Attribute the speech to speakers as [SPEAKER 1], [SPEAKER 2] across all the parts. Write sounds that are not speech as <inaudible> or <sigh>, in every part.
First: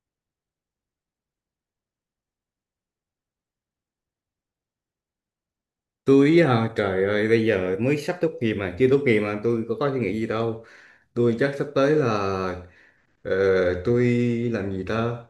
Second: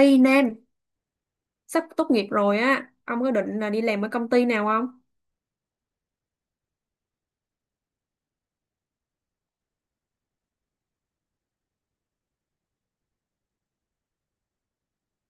[SPEAKER 1] Ê Nam, sắp tốt nghiệp rồi á, ông có định là đi làm ở công ty nào không?
[SPEAKER 2] Tôi hả? Trời ơi, bây giờ mới sắp tốt nghiệp mà, chưa tốt nghiệp mà tôi có suy nghĩ gì đâu. Tôi chắc sắp tới là ờ, tôi làm gì ta?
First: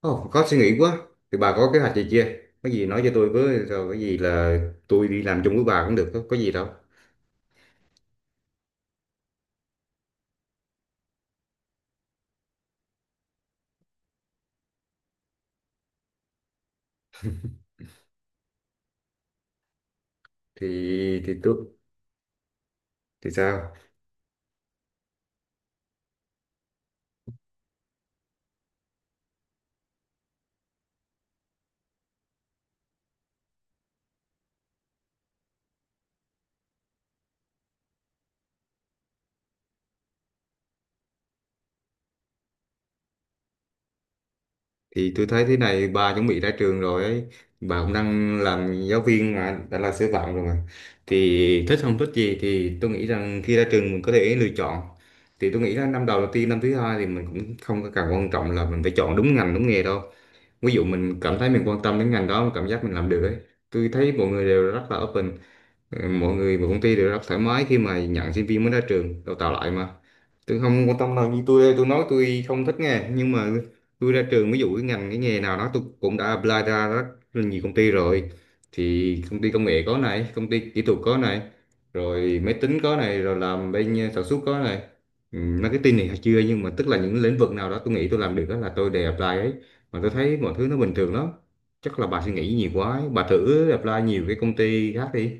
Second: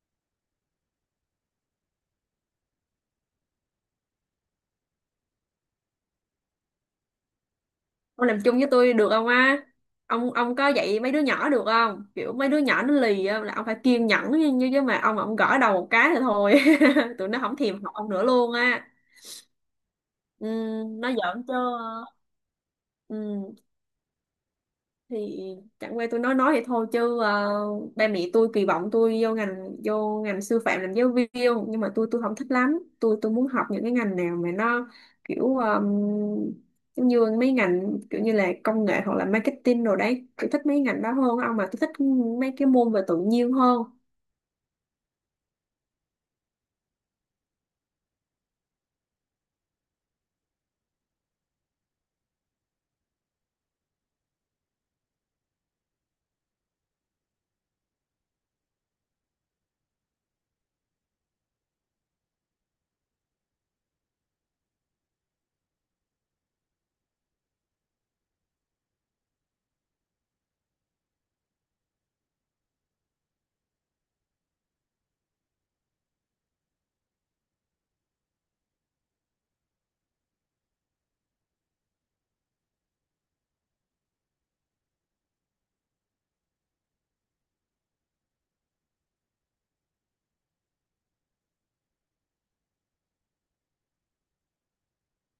[SPEAKER 2] Ồ, có suy nghĩ quá. Thì bà có kế hoạch gì chưa? Có gì nói cho tôi với, rồi có gì là tôi đi làm chung với bà cũng được, có gì đâu.
[SPEAKER 1] Ông làm chung với tôi được không á? Ông có dạy mấy đứa nhỏ được không? Kiểu mấy đứa nhỏ nó lì á, là ông phải kiên nhẫn như như chứ mà ông gõ đầu một cái thì thôi. <laughs> Tụi nó không thèm học ông nữa luôn á. Ừ,
[SPEAKER 2] Thì
[SPEAKER 1] nó
[SPEAKER 2] thì
[SPEAKER 1] giỡn chứ.
[SPEAKER 2] tôi thì
[SPEAKER 1] Ừ.
[SPEAKER 2] sao?
[SPEAKER 1] Thì chẳng qua tôi nói vậy thôi chứ ba mẹ tôi kỳ vọng tôi vô ngành sư phạm làm giáo viên, nhưng mà tôi không thích lắm, tôi muốn học những cái ngành nào mà nó kiểu giống như mấy ngành kiểu như là công nghệ hoặc là marketing rồi đấy, tôi thích mấy ngành đó hơn. Ông mà tôi thích mấy cái môn về tự nhiên hơn.
[SPEAKER 2] Thì tôi thấy thế này, bà chuẩn bị ra trường rồi ấy, bà cũng đang làm giáo viên mà đã là sư phạm rồi mà, thì thích không thích gì thì tôi nghĩ rằng khi ra trường mình có thể lựa chọn. Thì tôi nghĩ là năm đầu đầu tiên, năm thứ hai thì mình cũng không có cần quan trọng là mình phải chọn đúng ngành đúng nghề đâu. Ví dụ mình cảm thấy mình quan tâm đến ngành đó, cảm giác mình làm được ấy, tôi thấy mọi người đều rất là open. Ừ, mọi người và công ty đều rất thoải mái khi mà nhận sinh viên mới ra trường đào tạo lại mà, tôi không quan tâm đâu. Như tôi đây, tôi nói tôi không thích nghe nhưng mà tôi ra trường ví dụ cái ngành cái nghề nào đó tôi cũng đã apply ra rất là nhiều công ty rồi. Thì công ty công nghệ có này, công ty kỹ thuật có này, rồi máy tính có này, rồi làm bên sản xuất có này, ừ, marketing này chưa, nhưng mà tức là những lĩnh vực nào đó tôi nghĩ tôi làm được đó là tôi đều apply ấy, mà tôi thấy mọi thứ nó bình thường lắm. Chắc là bà suy nghĩ nhiều quá ấy. Bà thử apply nhiều cái công ty khác đi.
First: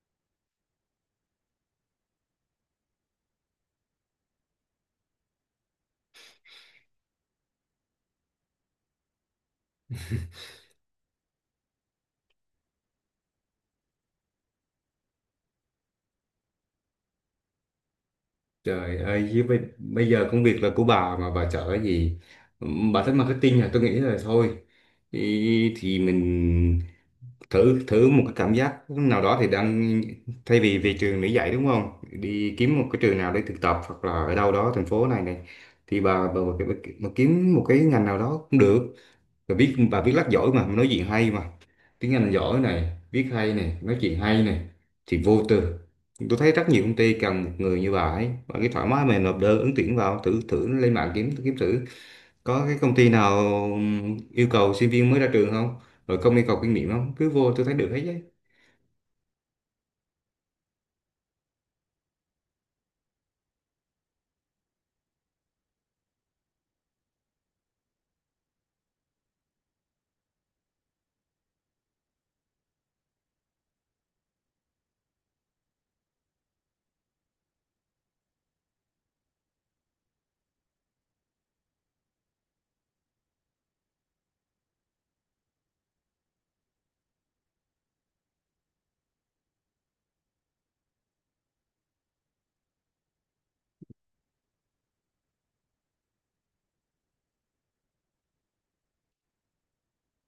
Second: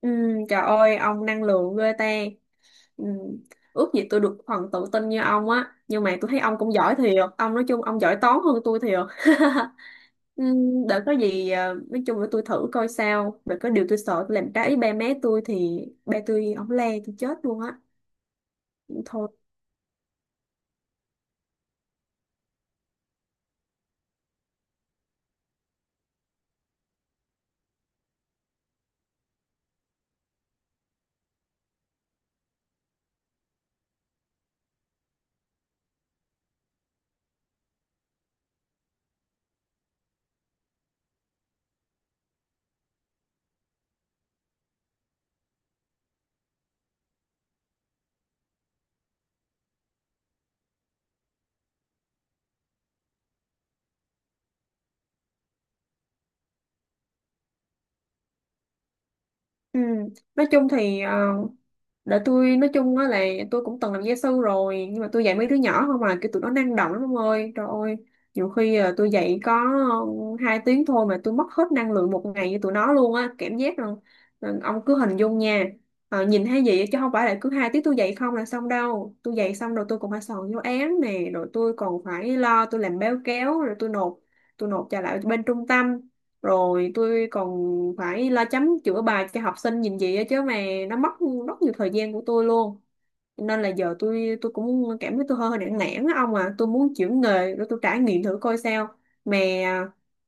[SPEAKER 1] Ừ, trời ơi, ông năng lượng ghê ta. Ừ, ước gì tôi được phần tự tin như ông á, nhưng mà tôi thấy ông cũng giỏi thiệt. Ông nói chung ông giỏi toán hơn tôi thiệt. <laughs> Để có gì nói chung là tôi thử coi sao. Để có điều tôi sợ tôi làm trái ý ba mẹ tôi thì ba tôi ổng le tôi chết luôn á.
[SPEAKER 2] Trời
[SPEAKER 1] Thôi.
[SPEAKER 2] ơi, với bây giờ công việc là của bà mà bà chở cái gì? Bà thích marketing à? Tôi nghĩ là thôi. Thì mình thử thử một cái cảm giác nào đó thì đang, thay vì về trường để dạy đúng không? Đi kiếm một cái trường nào để thực tập hoặc là ở đâu đó thành phố này này, thì bà kiếm một cái ngành nào đó cũng được. Rồi viết và viết lách giỏi mà, nói chuyện hay mà, tiếng Anh giỏi này, viết hay này, nói chuyện hay này, thì vô tư. Tôi thấy rất nhiều công ty cần một người như bà ấy, và cái thoải mái mà nộp đơn ứng tuyển vào. Thử thử lên mạng kiếm kiếm thử có cái công ty nào yêu cầu sinh viên mới ra trường không, rồi không yêu cầu kinh nghiệm không, cứ vô, tôi thấy được hết đấy.
[SPEAKER 1] Ừm, Nói chung thì để tôi nói chung á là tôi cũng từng làm gia sư rồi, nhưng mà tôi dạy mấy đứa nhỏ không mà kiểu tụi nó năng động lắm ông ơi, trời ơi. Nhiều khi à, tôi dạy có ừ, hai tiếng thôi mà tôi mất hết năng lượng một ngày với tụi nó luôn á, cảm giác là ông cứ hình dung nha. Ờ, nhìn thấy gì chứ không phải là cứ hai tiếng tôi dạy không là xong đâu, tôi dạy xong rồi tôi còn phải soạn giáo án nè, rồi tôi còn phải lo tôi làm báo cáo rồi tôi nộp trả lại bên trung tâm, rồi tôi còn phải la chấm chữa bài cho học sinh nhìn gì á chứ mà nó mất rất nhiều thời gian của tôi luôn. Cho nên là giờ tôi cũng cảm thấy tôi hơi nản nản á ông à, tôi muốn chuyển nghề để tôi trải nghiệm thử coi sao. mà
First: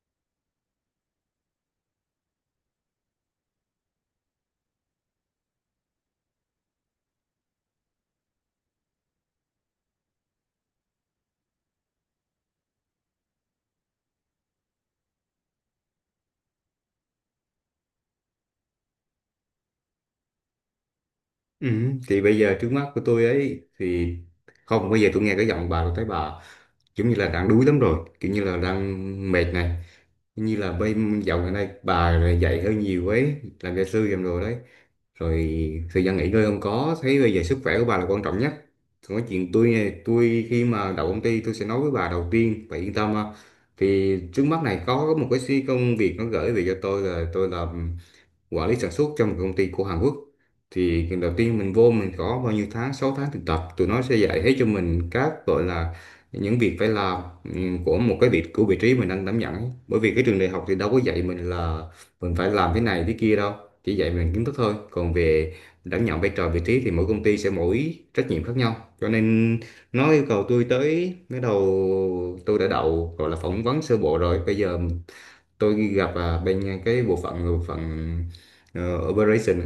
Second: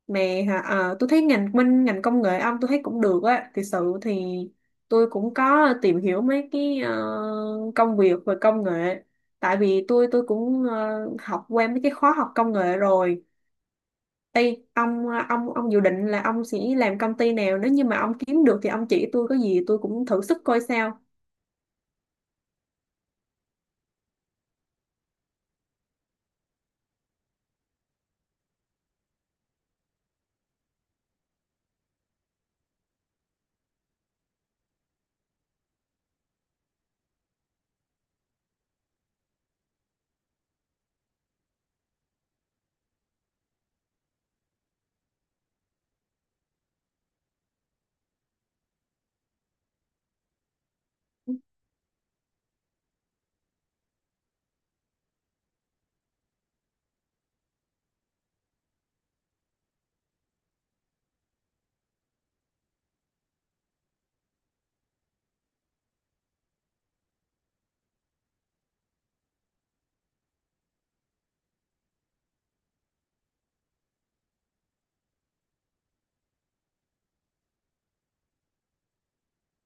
[SPEAKER 1] mà tôi thấy ngành bên ngành công nghệ ông tôi thấy cũng được á, thực sự thì tôi cũng có tìm hiểu mấy cái công việc về công nghệ, tại vì tôi cũng học qua mấy cái khóa học công nghệ rồi. Ê, ông dự định là ông sẽ làm công ty nào, nếu như mà ông kiếm được thì ông chỉ tôi, có gì tôi cũng thử sức coi sao.
[SPEAKER 2] Ừ. Thì bây giờ trước mắt của tôi ấy thì, không, bây giờ tôi nghe cái giọng bà tôi thấy bà giống như là đang đuối lắm rồi, kiểu như là đang mệt này, như là bên dạo gần đây bà là dạy hơi nhiều ấy, làm gia sư làm đồ đấy, rồi thời gian nghỉ ngơi không có thấy. Bây giờ sức khỏe của bà là quan trọng nhất. Còn cái chuyện tôi này, tôi khi mà đậu công ty tôi sẽ nói với bà đầu tiên, bà yên tâm ha. Thì trước mắt này có một cái xí công việc nó gửi về cho tôi, là tôi làm quản lý sản xuất trong một công ty của Hàn Quốc. Thì lần đầu tiên mình vô, mình có bao nhiêu tháng, 6 tháng thực tập, tụi nó sẽ dạy hết cho mình các gọi là những việc phải làm, của một cái vị, của vị trí mình đang đảm nhận ấy. Bởi vì cái trường đại học thì đâu có dạy mình là mình phải làm thế này thế kia đâu, chỉ dạy mình kiến thức thôi. Còn về đảm nhận vai trò vị trí thì mỗi công ty sẽ mỗi trách nhiệm khác nhau, cho nên nó yêu cầu tôi tới cái đầu. Tôi đã đậu gọi là phỏng vấn sơ bộ rồi, bây giờ tôi gặp bên cái bộ phận operation,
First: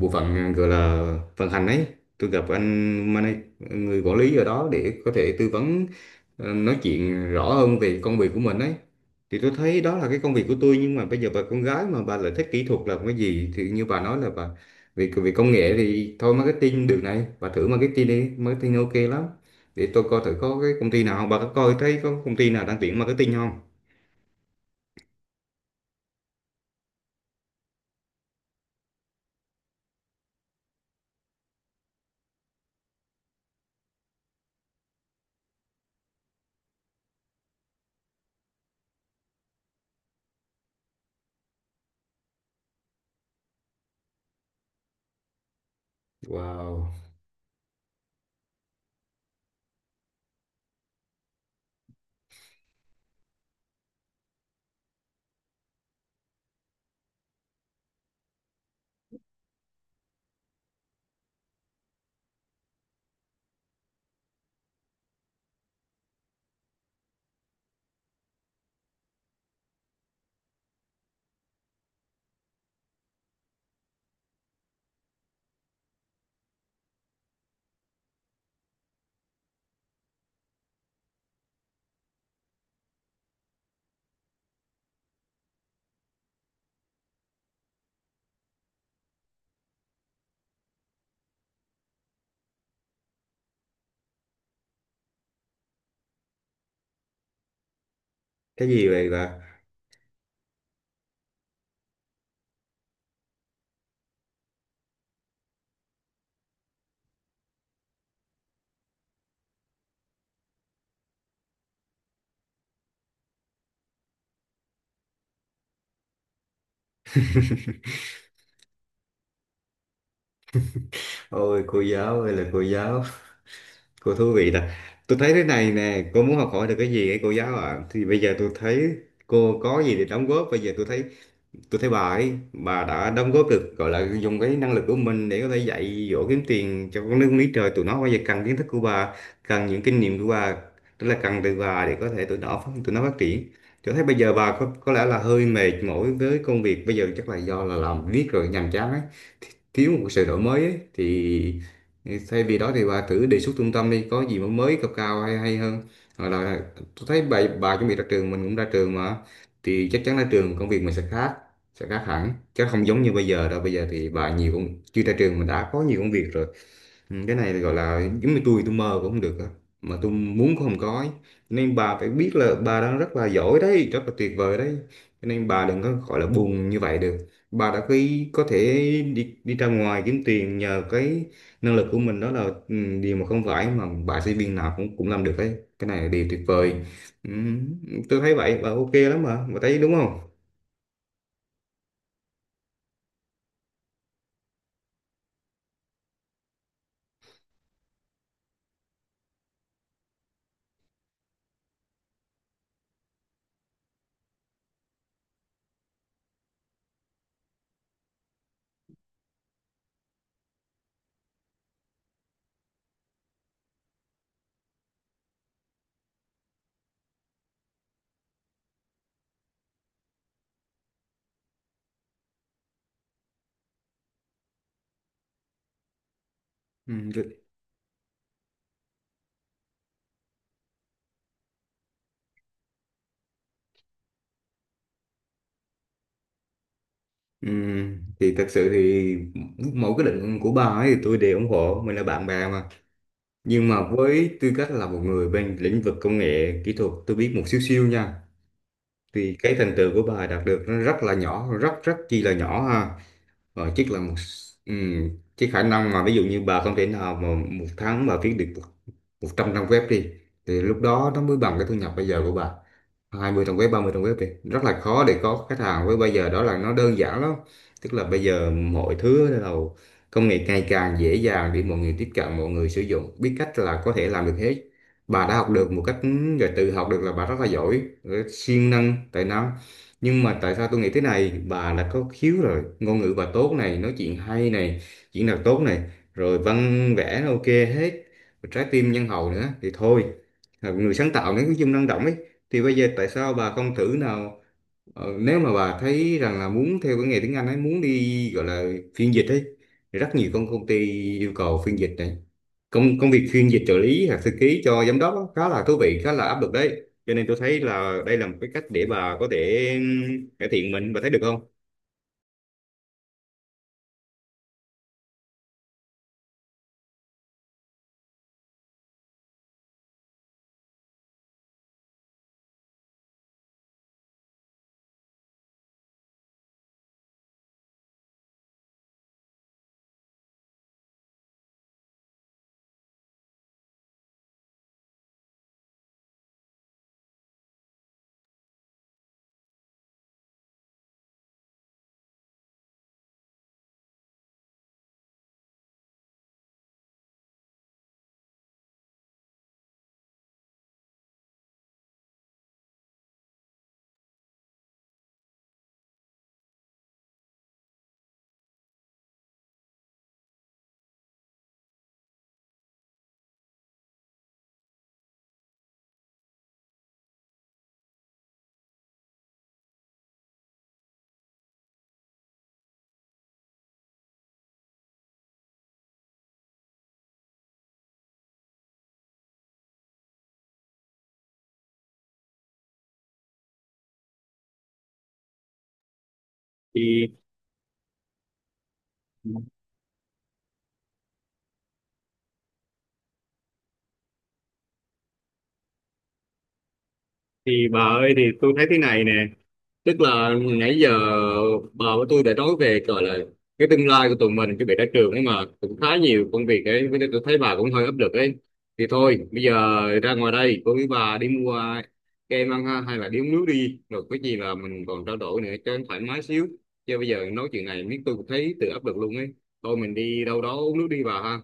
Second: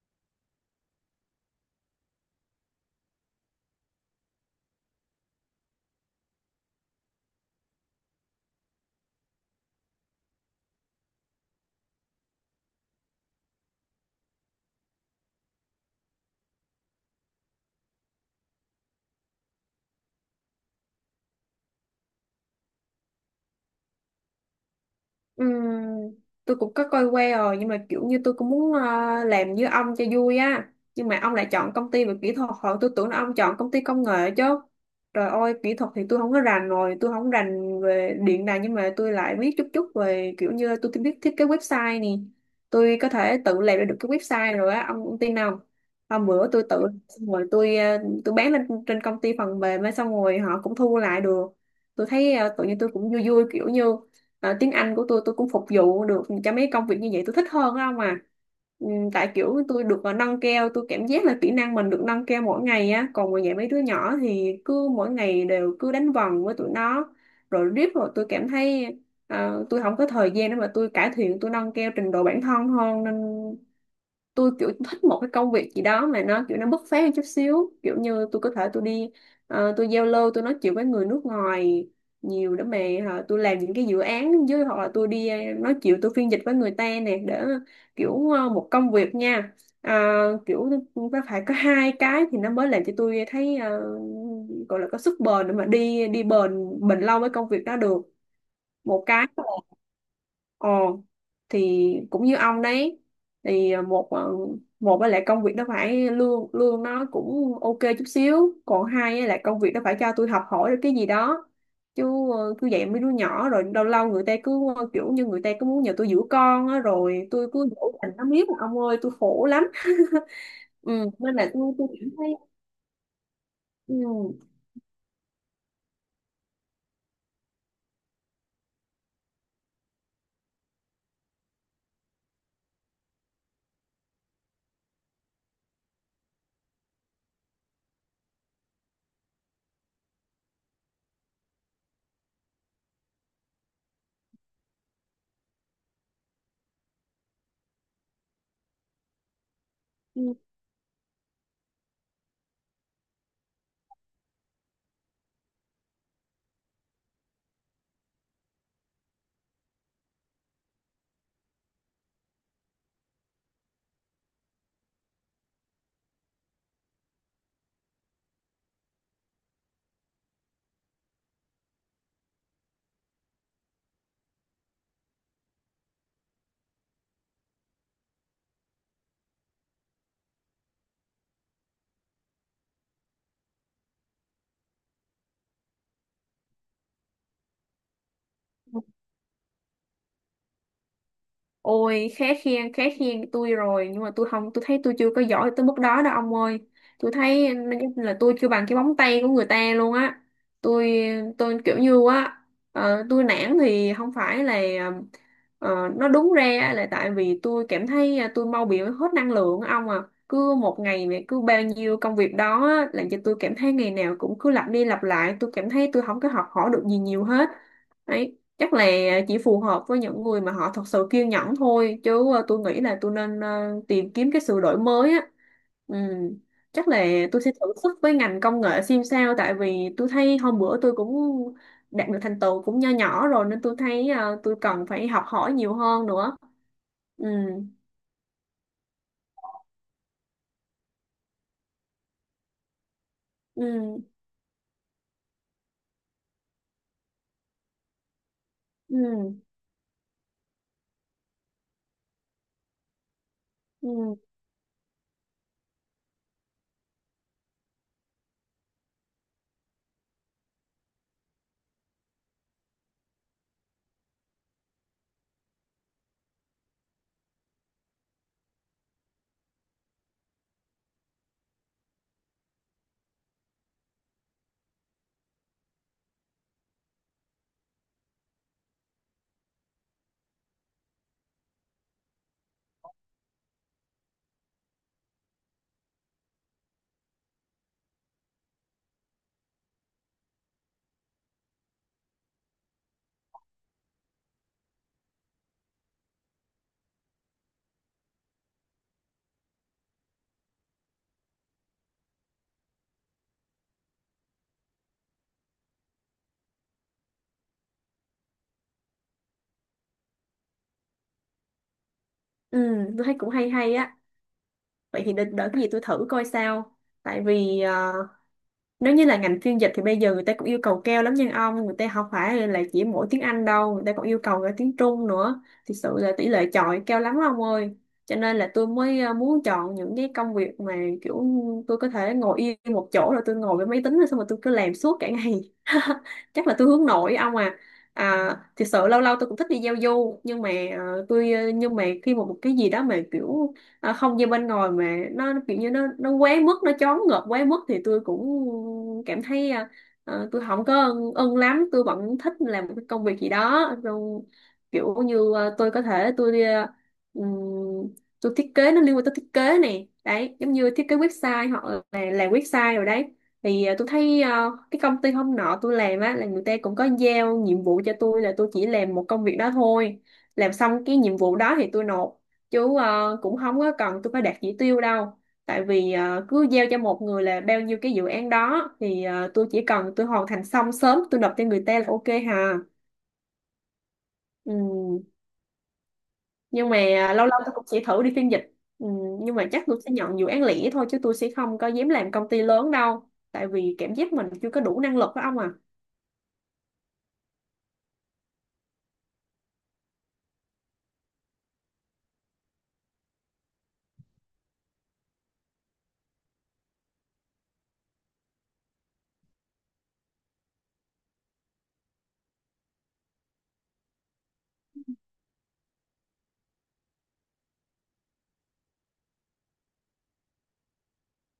[SPEAKER 2] bộ phận gọi là vận hành ấy. Tôi gặp người quản lý ở đó để có thể tư vấn, nói chuyện rõ hơn về công việc của mình ấy. Thì tôi thấy đó là cái công việc của tôi. Nhưng mà bây giờ bà con gái mà bà lại thích kỹ thuật là cái gì, thì như bà nói là bà về về công nghệ thì thôi, marketing được này, bà thử marketing đi, marketing ok lắm. Để tôi coi thử có cái công ty nào không, bà có coi thấy có công ty nào đang tuyển marketing không?
[SPEAKER 1] Ừm, tôi cũng có coi qua rồi nhưng mà kiểu như tôi cũng muốn làm như ông cho vui á, nhưng mà ông lại chọn công ty về kỹ thuật, hồi tôi tưởng là ông chọn công ty công nghệ chứ. Trời ơi, kỹ thuật thì tôi không có rành rồi, tôi không rành về điện đài, nhưng mà tôi lại biết chút chút về, kiểu như tôi biết thiết kế website nè, tôi có thể tự làm ra được cái website rồi á ông tin không? Hôm bữa tôi tự
[SPEAKER 2] Wow,
[SPEAKER 1] xong rồi tôi tôi bán lên trên công ty phần mềm á, xong rồi họ cũng thu lại được. Tôi thấy tự nhiên tôi cũng vui vui, kiểu như. Ờ, tiếng Anh của tôi cũng phục vụ được cho mấy công việc như vậy, tôi thích hơn á ông à. Ừ, tại kiểu tôi được nâng cao, tôi cảm giác là kỹ năng mình được nâng cao mỗi ngày á, còn ngoài dạy mấy đứa nhỏ thì cứ mỗi ngày đều cứ đánh vần với tụi nó, rồi riết rồi tôi cảm thấy tôi không có thời gian để mà tôi cải thiện tôi nâng cao trình độ bản thân hơn, nên tôi kiểu thích một cái công việc gì đó mà nó kiểu nó bứt phá hơn chút xíu, kiểu như tôi có thể tôi đi tôi giao lưu tôi nói chuyện với người nước ngoài nhiều, để mà hả, tôi làm những cái dự án với, hoặc là tôi đi nói chuyện tôi phiên dịch với người ta nè, để kiểu một công việc nha. Ờ, kiểu nó phải có hai cái thì nó mới làm cho tôi thấy gọi là có sức bền để mà đi đi bền bền lâu với công việc đó được.
[SPEAKER 2] cái gì
[SPEAKER 1] Một
[SPEAKER 2] vậy
[SPEAKER 1] cái
[SPEAKER 2] bà?
[SPEAKER 1] là, ồ, thì cũng như ông đấy. Thì một một á lại công việc nó phải lương lương nó cũng ok chút xíu, còn hai á là công việc nó phải cho tôi học hỏi được cái gì đó, chứ cứ dạy mấy đứa nhỏ rồi lâu lâu người ta cứ kiểu như người ta cứ muốn nhờ tôi giữ con á, rồi tôi cứ dỗ dành nó miết ông ơi, tôi khổ lắm. Ừ, nên là
[SPEAKER 2] Ôi
[SPEAKER 1] tôi
[SPEAKER 2] cô
[SPEAKER 1] tôi cảm
[SPEAKER 2] giáo
[SPEAKER 1] thấy.
[SPEAKER 2] ơi là cô giáo, cô thú
[SPEAKER 1] Ừ.
[SPEAKER 2] vị là, tôi thấy thế này nè, cô muốn học hỏi được cái gì ấy, cô giáo ạ? Thì bây giờ tôi thấy cô có gì để đóng góp bây giờ? Tôi thấy, tôi thấy bà ấy, bà đã đóng góp được, gọi là dùng cái năng lực của mình để có thể dạy dỗ, kiếm tiền cho con nước Mỹ. Trời, tụi nó bây giờ cần kiến thức của bà, cần những kinh nghiệm của bà, tức là cần từ bà để có thể tụi nó tụi nó phát triển. Tôi thấy bây giờ bà có lẽ là hơi mệt mỏi với công việc bây giờ, chắc là do là làm viết rồi nhàm chán ấy. Thi- Thiếu một
[SPEAKER 1] Ừ.
[SPEAKER 2] sự đổi mới ấy. Thì thay vì đó thì bà thử đề xuất trung tâm đi, có gì mà mới, cao cao hay hay hơn. Hoặc là tôi thấy bà chuẩn bị ra trường, mình cũng ra trường mà, thì chắc chắn ra trường công việc mình sẽ khác, sẽ khác hẳn chứ không giống như bây giờ đâu. Bây giờ thì bà nhiều công chưa ra trường mình đã có nhiều công việc rồi. Ừ, cái này gọi là giống như tôi mơ cũng không được á, mà tôi muốn cũng không có ấy. Nên bà phải biết là bà đang rất là giỏi đấy, rất là tuyệt vời đấy, cho nên bà đừng có gọi là buồn như vậy được. Bà đã khi có thể đi, đi ra ngoài kiếm tiền nhờ cái năng lực của mình, đó là ừ, điều mà không phải mà bà sinh viên nào cũng cũng làm được đấy, cái này là điều tuyệt vời. Ừ, tôi thấy vậy bà
[SPEAKER 1] Ừ.
[SPEAKER 2] ok lắm mà, bà thấy đúng không?
[SPEAKER 1] Ôi, khá khen tôi rồi, nhưng mà tôi không, tôi thấy tôi chưa có giỏi tới mức đó đâu ông ơi. Tôi thấy là tôi chưa bằng cái móng tay của người ta luôn á. Tôi tôi kiểu như á tôi nản thì không phải là ờ, nó đúng ra là tại vì tôi cảm thấy à, tôi mau bị hết năng lượng á ông à. Cứ một ngày này cứ bao nhiêu công việc đó á, làm cho tôi cảm thấy ngày nào cũng cứ lặp đi lặp lại, tôi cảm thấy tôi không có học hỏi được gì nhiều hết. Đấy, chắc là chỉ phù hợp với những người mà họ thật sự kiên nhẫn thôi, chứ tôi nghĩ là tôi nên tìm kiếm cái sự đổi mới á. Ừ. Chắc là
[SPEAKER 2] Ừ.
[SPEAKER 1] tôi sẽ thử sức với ngành công nghệ xem sao, tại vì tôi thấy hôm bữa tôi cũng đạt được thành tựu cũng nho nhỏ rồi, nên tôi thấy tôi cần phải học hỏi nhiều hơn nữa. Ừ.
[SPEAKER 2] Ừ, thì thật sự thì mỗi cái định của bà ấy thì tôi đều ủng hộ, mình là bạn bè mà. Nhưng mà
[SPEAKER 1] Ừ.
[SPEAKER 2] với tư cách là một người bên lĩnh vực công nghệ kỹ thuật, tôi biết một xíu xíu nha,
[SPEAKER 1] Ừ.
[SPEAKER 2] thì cái thành tựu của bà đạt được nó rất là nhỏ, rất rất chi là nhỏ ha, và chắc là một
[SPEAKER 1] Ừ.
[SPEAKER 2] ừm, cái khả năng mà ví dụ như bà không thể nào mà một tháng bà viết được một 100 trang web đi, thì lúc đó nó mới bằng cái thu nhập bây giờ của bà. 20 trang web, 30 trang web đi, rất là khó để có khách hàng. Với bây giờ đó là nó đơn giản lắm, tức là bây giờ mọi thứ bắt đầu công nghệ ngày càng dễ dàng để mọi người tiếp cận, mọi người sử dụng biết cách là có thể làm được hết. Bà đã học được một cách rồi tự học được là bà rất là giỏi rồi, siêng năng tài năng. Nhưng mà tại sao tôi nghĩ thế này, bà là có khiếu rồi, ngôn ngữ bà tốt này, nói chuyện hay này, diễn đạt tốt này, rồi văn vẽ nó ok hết, rồi trái tim nhân hậu nữa, thì thôi, là người sáng tạo nữa, cái dung năng động ấy, thì bây giờ tại sao bà không thử nào, nếu mà bà thấy rằng là muốn theo cái nghề tiếng Anh ấy, muốn đi gọi là phiên dịch ấy, thì rất nhiều công công ty yêu cầu phiên dịch này, công công việc phiên dịch trợ lý hoặc thư ký cho giám đốc á, khá là thú vị, khá là áp lực đấy, cho nên tôi thấy là đây là một cái cách để bà có thể cải thiện mình, bà thấy được không?
[SPEAKER 1] Ừ. Tôi thấy cũng hay hay á, vậy thì đợi cái gì tôi thử coi sao. Tại vì nếu như là ngành phiên dịch thì bây giờ người ta cũng yêu cầu cao lắm nha ông, người ta không phải là chỉ mỗi tiếng Anh đâu, người ta còn yêu cầu cả tiếng Trung nữa, thực sự là tỷ lệ chọi cao lắm ông ơi. Cho nên là tôi mới muốn chọn những cái công việc mà kiểu tôi có thể ngồi yên một chỗ rồi tôi ngồi với máy tính rồi xong rồi tôi cứ làm suốt cả ngày. <laughs> Chắc là tôi hướng nội ông à. À, thực sự lâu lâu tôi cũng thích đi giao du, nhưng mà nhưng mà khi mà một cái gì đó mà kiểu à, không gian bên ngoài mà nó kiểu như nó quá mức, nó choáng ngợp quá mức, thì tôi cũng cảm thấy tôi không có ưng lắm, tôi vẫn thích làm một cái công việc gì đó rồi kiểu như à, tôi có thể tôi ừm, tôi thiết kế, nó liên quan tới thiết kế này đấy, giống như thiết kế website hoặc là làm website rồi đấy. Thì à, tôi thấy à, cái công ty hôm nọ tôi làm á là người ta cũng có giao nhiệm vụ cho tôi là tôi chỉ làm một công việc đó thôi, làm xong cái nhiệm vụ đó thì tôi nộp chú cũng không có cần tôi phải đạt chỉ tiêu đâu, tại vì cứ giao cho một người là bao nhiêu cái dự án đó thì tôi chỉ cần tôi hoàn thành xong sớm, tôi nộp cho người ta là ok hà. Ừ. Nhưng mà
[SPEAKER 2] thì
[SPEAKER 1] lâu lâu tôi cũng sẽ thử đi phiên dịch. Ừ. Nhưng mà chắc tôi sẽ nhận dự án lẻ thôi, chứ tôi sẽ không có dám làm công ty lớn đâu, tại vì cảm giác mình chưa có đủ năng lực đó ông à.
[SPEAKER 2] thì bà ơi, thì tôi thấy thế này nè, tức là nãy giờ bà với tôi đã nói về gọi là cái tương lai của tụi mình, cái việc ra trường ấy mà cũng khá nhiều công việc ấy, với lại tôi thấy bà cũng hơi áp lực ấy, thì thôi bây giờ ra ngoài đây cô với bà đi mua kem ăn ha, hay là đi uống nước đi, rồi cái gì là mình còn trao đổi nữa cho nó thoải mái xíu. Chứ bây giờ nói chuyện này biết tôi cũng thấy tự áp lực luôn ấy. Thôi mình đi đâu đó uống nước đi bà ha.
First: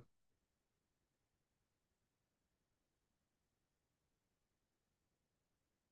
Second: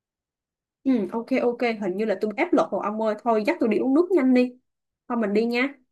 [SPEAKER 1] Ừ, ok ok, hình như là tôi áp lực rồi ông ơi, thôi dắt tôi đi uống nước nhanh đi. Thôi mình đi nha.